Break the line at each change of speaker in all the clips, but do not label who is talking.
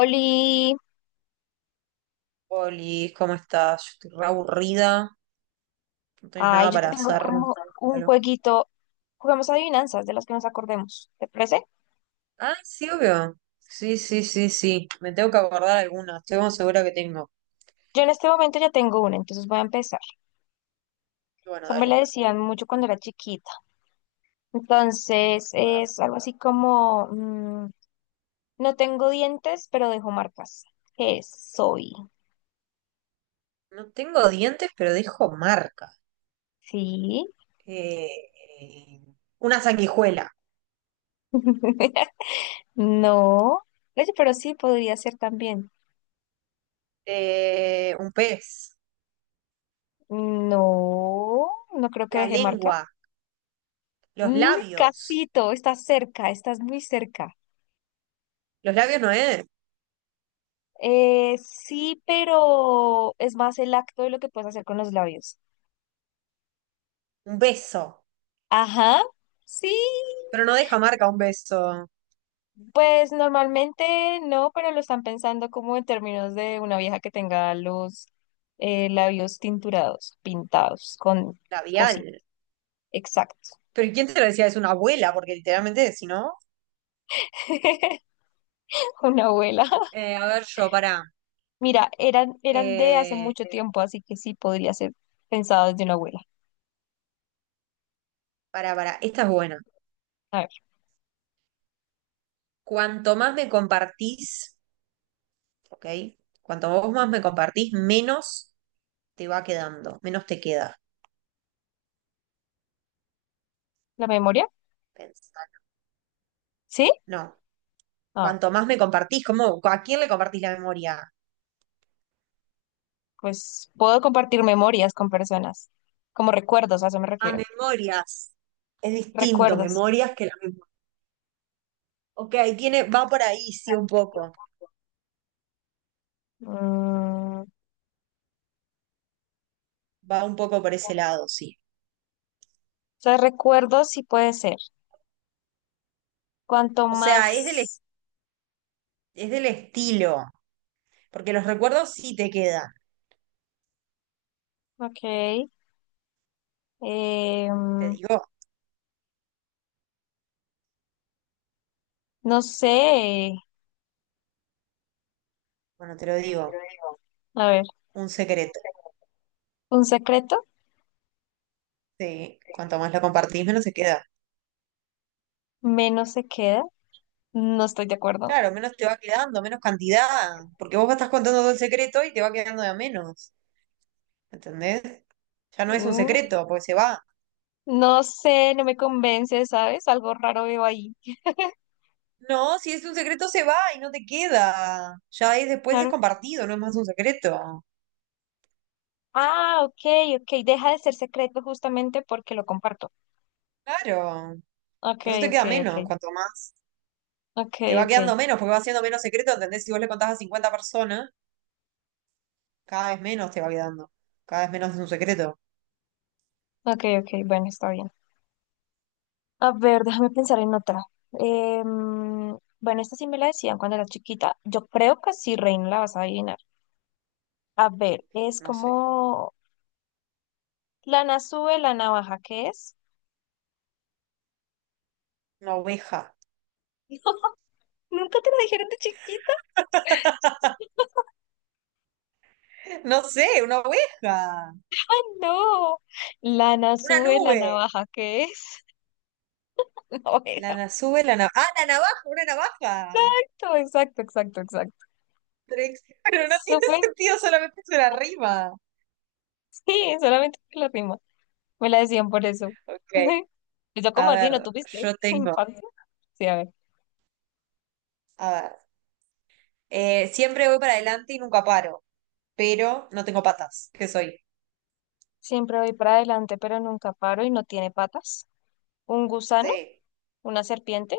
Oli,
Oli, ¿cómo estás? Yo estoy re aburrida. No tenés
ay,
nada
yo te
para
tengo
hacer. No
como
sé,
un
algo.
jueguito. Jugamos adivinanzas de las que nos acordemos. ¿Te parece?
Ah, sí, obvio. Sí, sí, sí, sí. Me tengo que acordar alguna. Estoy como segura que tengo.
Yo en este momento ya tengo una, entonces voy a empezar. O
Bueno,
sea, me la
dale.
decían mucho cuando era chiquita. Entonces
A ver.
es algo así como, no tengo dientes, pero dejo marcas. ¿Qué soy?
No tengo dientes, pero dejo marca.
Sí.
Eh, eh, una sanguijuela.
No. Oye, pero sí, podría ser también.
Un pez.
No, no creo que
La
deje marca.
lengua. Los
Mm,
labios.
Casito, estás cerca, estás muy cerca.
Los labios no es.
Sí, pero es más el acto de lo que puedes hacer con los labios.
Un beso.
Ajá, sí,
Pero no deja marca un beso
pues normalmente no, pero lo están pensando como en términos de una vieja que tenga los labios tinturados, pintados, con
labial.
cositas. Exacto.
Pero ¿quién te lo decía? Es una abuela, porque literalmente, si no.
Una abuela.
A ver yo, pará.
Mira, eran de hace
Eh,
mucho tiempo, así que sí podría ser pensado desde una abuela.
Pará, pará. Esta es buena.
A ver,
Cuanto más me compartís, ¿ok? Cuanto vos más me compartís, menos te va quedando, menos te queda.
¿la memoria?
Pensar.
¿Sí?
No. Cuanto más me compartís, ¿cómo, ¿a quién le compartís la memoria?
Pues puedo compartir memorias con personas, como recuerdos, a eso me
A
refiero.
memorias. Es distinto,
Recuerdos.
memorias que la memoria. Ok, tiene, va por ahí, sí, un poco.
Mm, o
Va un poco por ese lado, sí.
sea, recuerdos sí puede ser. Cuanto
O sea, es del,
más,
es del estilo. Porque los recuerdos sí te quedan.
ok, eh,
Te digo.
no sé,
Bueno, te lo digo,
a ver,
un secreto.
un secreto,
Sí, cuanto más lo compartís, menos se queda.
menos se queda, no estoy de acuerdo.
Claro, menos te va quedando, menos cantidad, porque vos estás contando todo el secreto y te va quedando de a menos, ¿entendés? Ya no es un
Mm,
secreto, porque se va.
no sé, no me convence, ¿sabes? Algo raro veo ahí.
No, si es un secreto se va y no te queda. Ya es después es
Claro.
compartido, no es más un secreto.
Ah, ok, ok, deja de ser secreto justamente porque lo comparto.
Claro.
Ok,
Por eso te
ok,
queda menos,
ok,
cuanto más.
ok,
Te va
ok.
quedando menos, porque va siendo menos secreto, ¿entendés? Si vos le contás a 50 personas, cada vez menos te va quedando. Cada vez menos es un secreto.
Ok, ok, bueno, está bien. A ver, déjame pensar en otra. Bueno, esta sí me la decían cuando era chiquita. Yo creo que sí, Reina, la vas a adivinar. A ver, es
No sé.
como lana sube, la navaja, ¿qué es?
Una oveja.
Nunca te la dijeron de chiquita,
No sé, una oveja,
no. Lana
una
sube, la
nube.
navaja, ¿qué es? Una
La
oveja.
na- sube la navaja. Ah, la navaja, una navaja.
No, exacto, exacto, exacto.
Pero, ex- pero no tiene
Súper,
sentido, solamente es una rima.
sí, solamente que la rima. Me la decían por eso.
Ok,
Yo como
a
así, ¿no
ver,
tuviste
yo tengo.
infancia? Sí, a ver.
A ver, siempre voy para adelante y nunca paro, pero no tengo patas. ¿Qué soy?
Siempre voy para adelante, pero nunca paro y no tiene patas. Un gusano,
Sí.
una serpiente,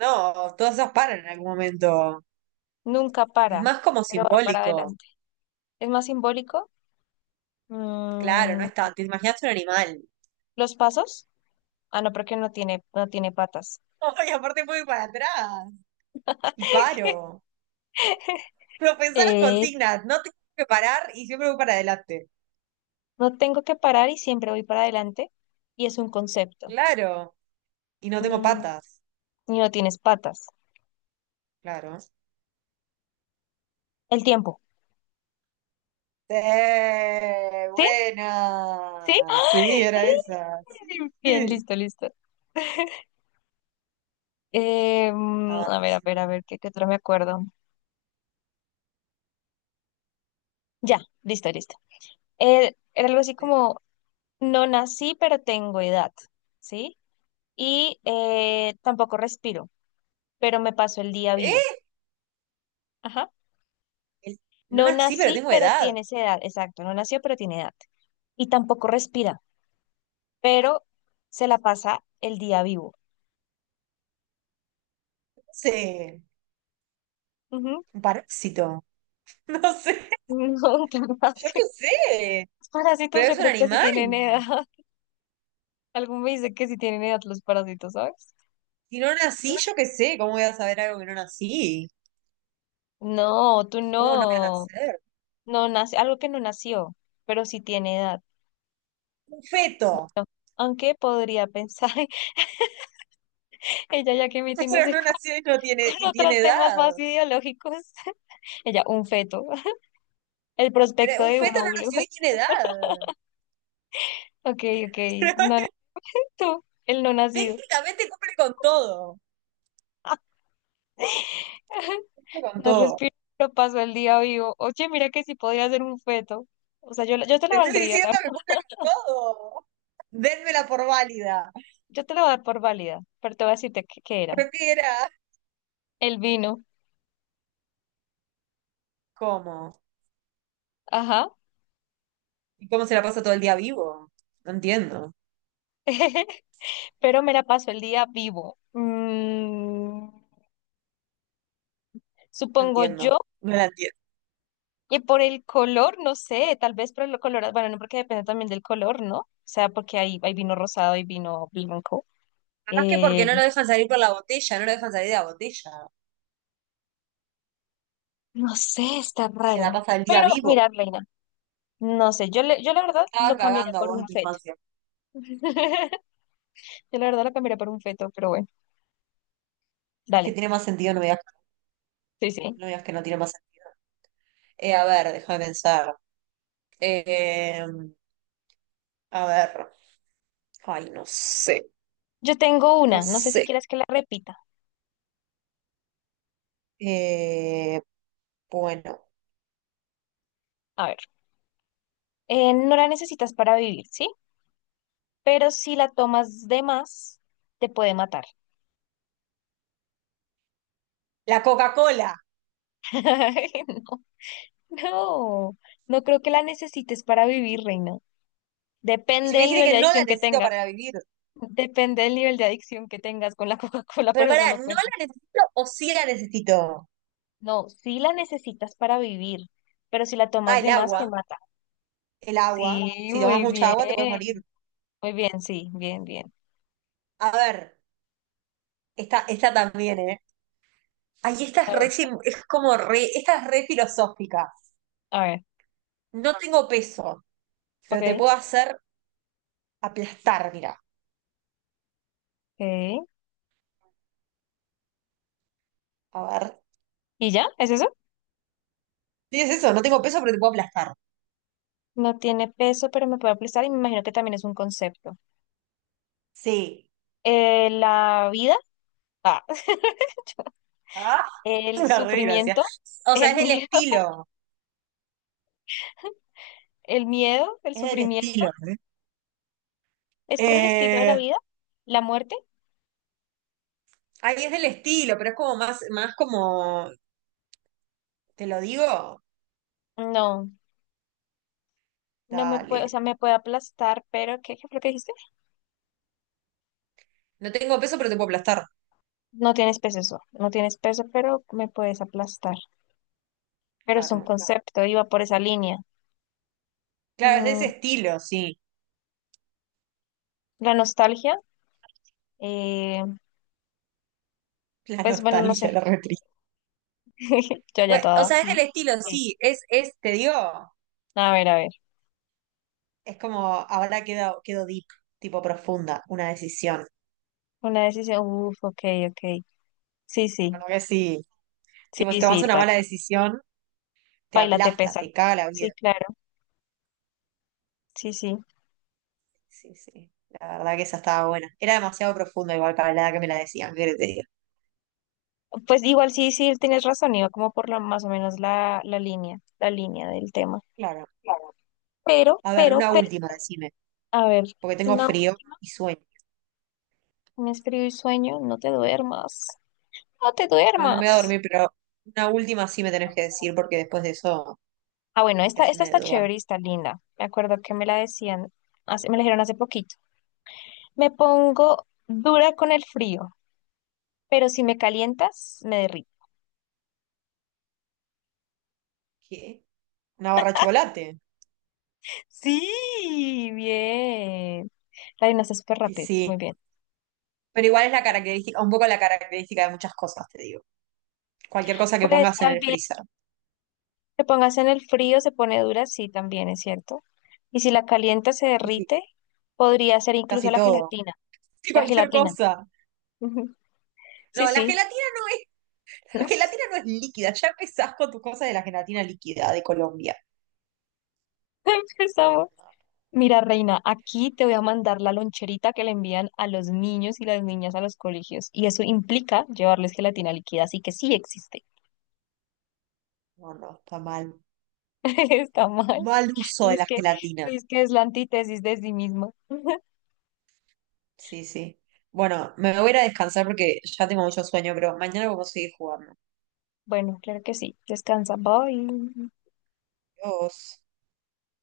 No, todas esas paran en algún momento.
nunca
Es
para,
más como
pero va para
simbólico.
adelante. Es más simbólico.
Claro, no
mm,
es tanto. Te imaginaste un animal.
los pasos. Ah, no, porque no tiene patas.
Y aparte voy para atrás. Y paro. Pero pensá las
Eh,
consignas, no tengo que parar y siempre voy para adelante.
no tengo que parar y siempre voy para adelante. Y es un concepto.
Claro. Y no tengo
Mm,
patas.
y no tienes patas.
Claro.
El tiempo.
Sí,
¿Sí? ¿Sí?
buena. Sí, era
¡Ay!
esa.
Bien,
Sí.
listo, listo.
A ver,
A ver, a
decime
ver, a
una.
ver, ¿qué otro me acuerdo? Ya, listo, listo. Era algo así
Sí.
como, no nací, pero tengo edad, ¿sí? Y tampoco respiro, pero me paso el día vivo.
¿Eh?
Ajá.
El- No
No
nací, pero
nací,
tengo
pero
edad.
tienes edad, exacto, no nació, pero tiene edad. Y tampoco respira, pero se la pasa el día vivo.
No sé.
Ujú.
Un parásito. No sé.
No, qué
Yo qué
fácil.
sé.
Los parásitos
Pero
yo
es un
creo que sí
animal.
tienen edad. Algo me dice que sí tienen edad los parásitos, ¿sabes?
Si no nací, yo qué sé. ¿Cómo voy a saber algo que no nací?
No, tú
¿Cómo no voy a
no.
nacer?
No nace, algo que no nació, pero sí tiene edad.
Un feto.
Aunque podría pensar, ella ya que
Pero
metiéndose así
no
con
nació y no tiene, y tiene
otros temas más
edad.
ideológicos, ella, un feto, el
Pero
prospecto
un
de un
feto no
óvulo.
nació y tiene edad.
Ok, ok, no, no, tú, el no nacido.
Técnicamente cumple con todo. Cumple con
No
todo.
respiro, pero paso el día vivo. Oye, mira que sí podría ser un feto. O sea, yo, yo te lo
Te estoy
valdría,
diciendo que cumple con todo. Dénmela por válida.
yo te lo voy a dar por válida, pero te voy a decirte qué era.
Pero ¿qué era?
El vino,
¿Cómo?
ajá.
¿Y cómo se la pasa todo el día vivo? No entiendo.
Pero me la paso el día vivo. Mm,
No
supongo yo.
entiendo. No la entiendo.
Y por el color, no sé, tal vez por el color, bueno, no porque depende también del color, ¿no? O sea, porque hay vino rosado y vino blanco.
Capaz que porque
Eh,
no lo dejan salir por la botella, no lo dejan salir de la botella.
no sé, está
Y se la
raro.
pasa el día
Pero
vivo.
mira, Reina, no sé, yo, yo la
Te
verdad
estaban
lo cambiaría
cagando a
por
vos en
un
tu
feto.
infancia.
Yo la verdad lo cambiaría por un feto, pero bueno,
Es que
dale.
tiene más sentido, no me digas,
Sí, sí.
no me digas que no tiene más sentido. A ver, déjame pensar. Eh, a ver, ay, no sé,
Yo tengo
no
una, no sé si
sé.
quieres que la repita.
Eh, bueno,
A ver, no la necesitas para vivir, ¿sí? Pero si la tomas de más, te puede matar.
la Coca-Cola.
No, no creo que la necesites para vivir, reina.
Y si
Depende
me
del
dijiste
nivel
que
de
no la
adicción que
necesito
tengas.
para vivir.
Depende del nivel de adicción que tengas con la Coca-Cola,
Pero
pero eso
pará,
no
¿no
cuenta.
la necesito o sí la necesito?
No, sí la necesitas para vivir, pero si la
Ah,
tomas
el
de más, te
agua,
mata.
el agua.
Sí,
Si tomas
muy
mucha agua te puedes morir.
bien. Muy bien, sí, bien, bien.
A ver, esta también, ¿eh? Ay, esta
A
es
ver,
re, sim- es como re, esta es re filosófica.
a ver,
No tengo peso, pero te
ok,
puedo hacer aplastar, mira.
ok.
A ver.
¿Y ya? ¿Es eso?
Sí, es eso, no tengo peso, pero te puedo aplastar.
No tiene peso, pero me puede aplastar y me imagino que también es un concepto.
Sí.
La vida, ah,
Ah,
el
una re gracia.
sufrimiento,
O sea,
el
es del
miedo.
estilo.
¿El miedo, el
Es del
sufrimiento?
estilo. ¿Eh?
¿Es por el estilo de la
Eh,
vida? ¿La muerte?
Ay, es del estilo, pero es como más, más como. ¿Te lo digo?
No, no me puede, o
Dale.
sea, me puede aplastar, pero ¿qué fue lo que dijiste?
No tengo peso, pero te puedo aplastar.
No tienes peso eso, no tienes peso, pero me puedes aplastar. Pero es un
Claro.
concepto, iba por esa línea.
Claro, es de ese
Mm,
estilo, sí.
la nostalgia, eh,
La
pues bueno, no sé,
nostalgia, la re triste.
yo ya
Bueno, o
toda.
sea, es del
Sí,
estilo,
sí.
sí. Es, te digo,
A ver,
es como ahora quedo, quedo deep, tipo profunda, una decisión.
una decisión, uf, ok, ok. Sí, sí,
Bueno, que sí. Tipo, si
sí,
tomas
sí,
una
tal.
mala decisión. Te
Baila te
aplasta,
pesa.
te caga la vida.
Sí, claro, sí, sí.
Sí, sí, la verdad que esa estaba buena. Era demasiado profunda igual para la edad que me la decían, ¿qué te diga?
Pues igual sí, sí, tienes razón, iba como por la más o menos la línea del tema.
Claro.
Claro.
A ver, una
Pero,
última, decime,
a ver,
porque tengo
no,
frío y sueño.
me escribo y sueño, no te duermas, no te
No, no me voy a
duermas.
dormir, pero una última sí me tenés que decir, porque después de eso,
Ah, bueno,
capaz que
esta,
sí
esta
me
está
duermo.
chévere y está linda. Me acuerdo que me la decían, me la dijeron hace poquito. Me pongo dura con el frío, pero si me calientas, me derrito.
¿Qué? ¿Una barra de chocolate?
Sí, bien. La adivinaste súper
Y
rápido,
sí.
muy bien.
Pero igual es la característica, un poco la característica de muchas cosas, te digo. Cualquier cosa que
Pues
pongas en
tal.
el freezer.
Que pongas en el frío, se pone dura, sí, también es cierto. Y si la calienta, se
Y sí,
derrite, podría ser incluso
casi
la
todo.
gelatina.
Sí,
La
cualquier
gelatina.
cosa.
Ujú. Sí,
No, la
sí.
gelatina no es, la
Nos-
gelatina no es líquida. Ya empezás con tus cosas de la gelatina líquida de Colombia.
Empezamos. Mira, reina, aquí te voy a mandar la loncherita que le envían a los niños y las niñas a los colegios. Y eso implica llevarles gelatina líquida, así que sí existe.
No, no, no, está mal.
Está mal.
Mal uso de
Tienes
la
que,
gelatina.
tienes que es la antítesis de sí mismo.
Sí, sí. Bueno, me voy a ir a descansar porque ya tengo mucho sueño, pero mañana vamos a seguir jugando.
Bueno, claro que sí. Descansa. Bye.
Adiós.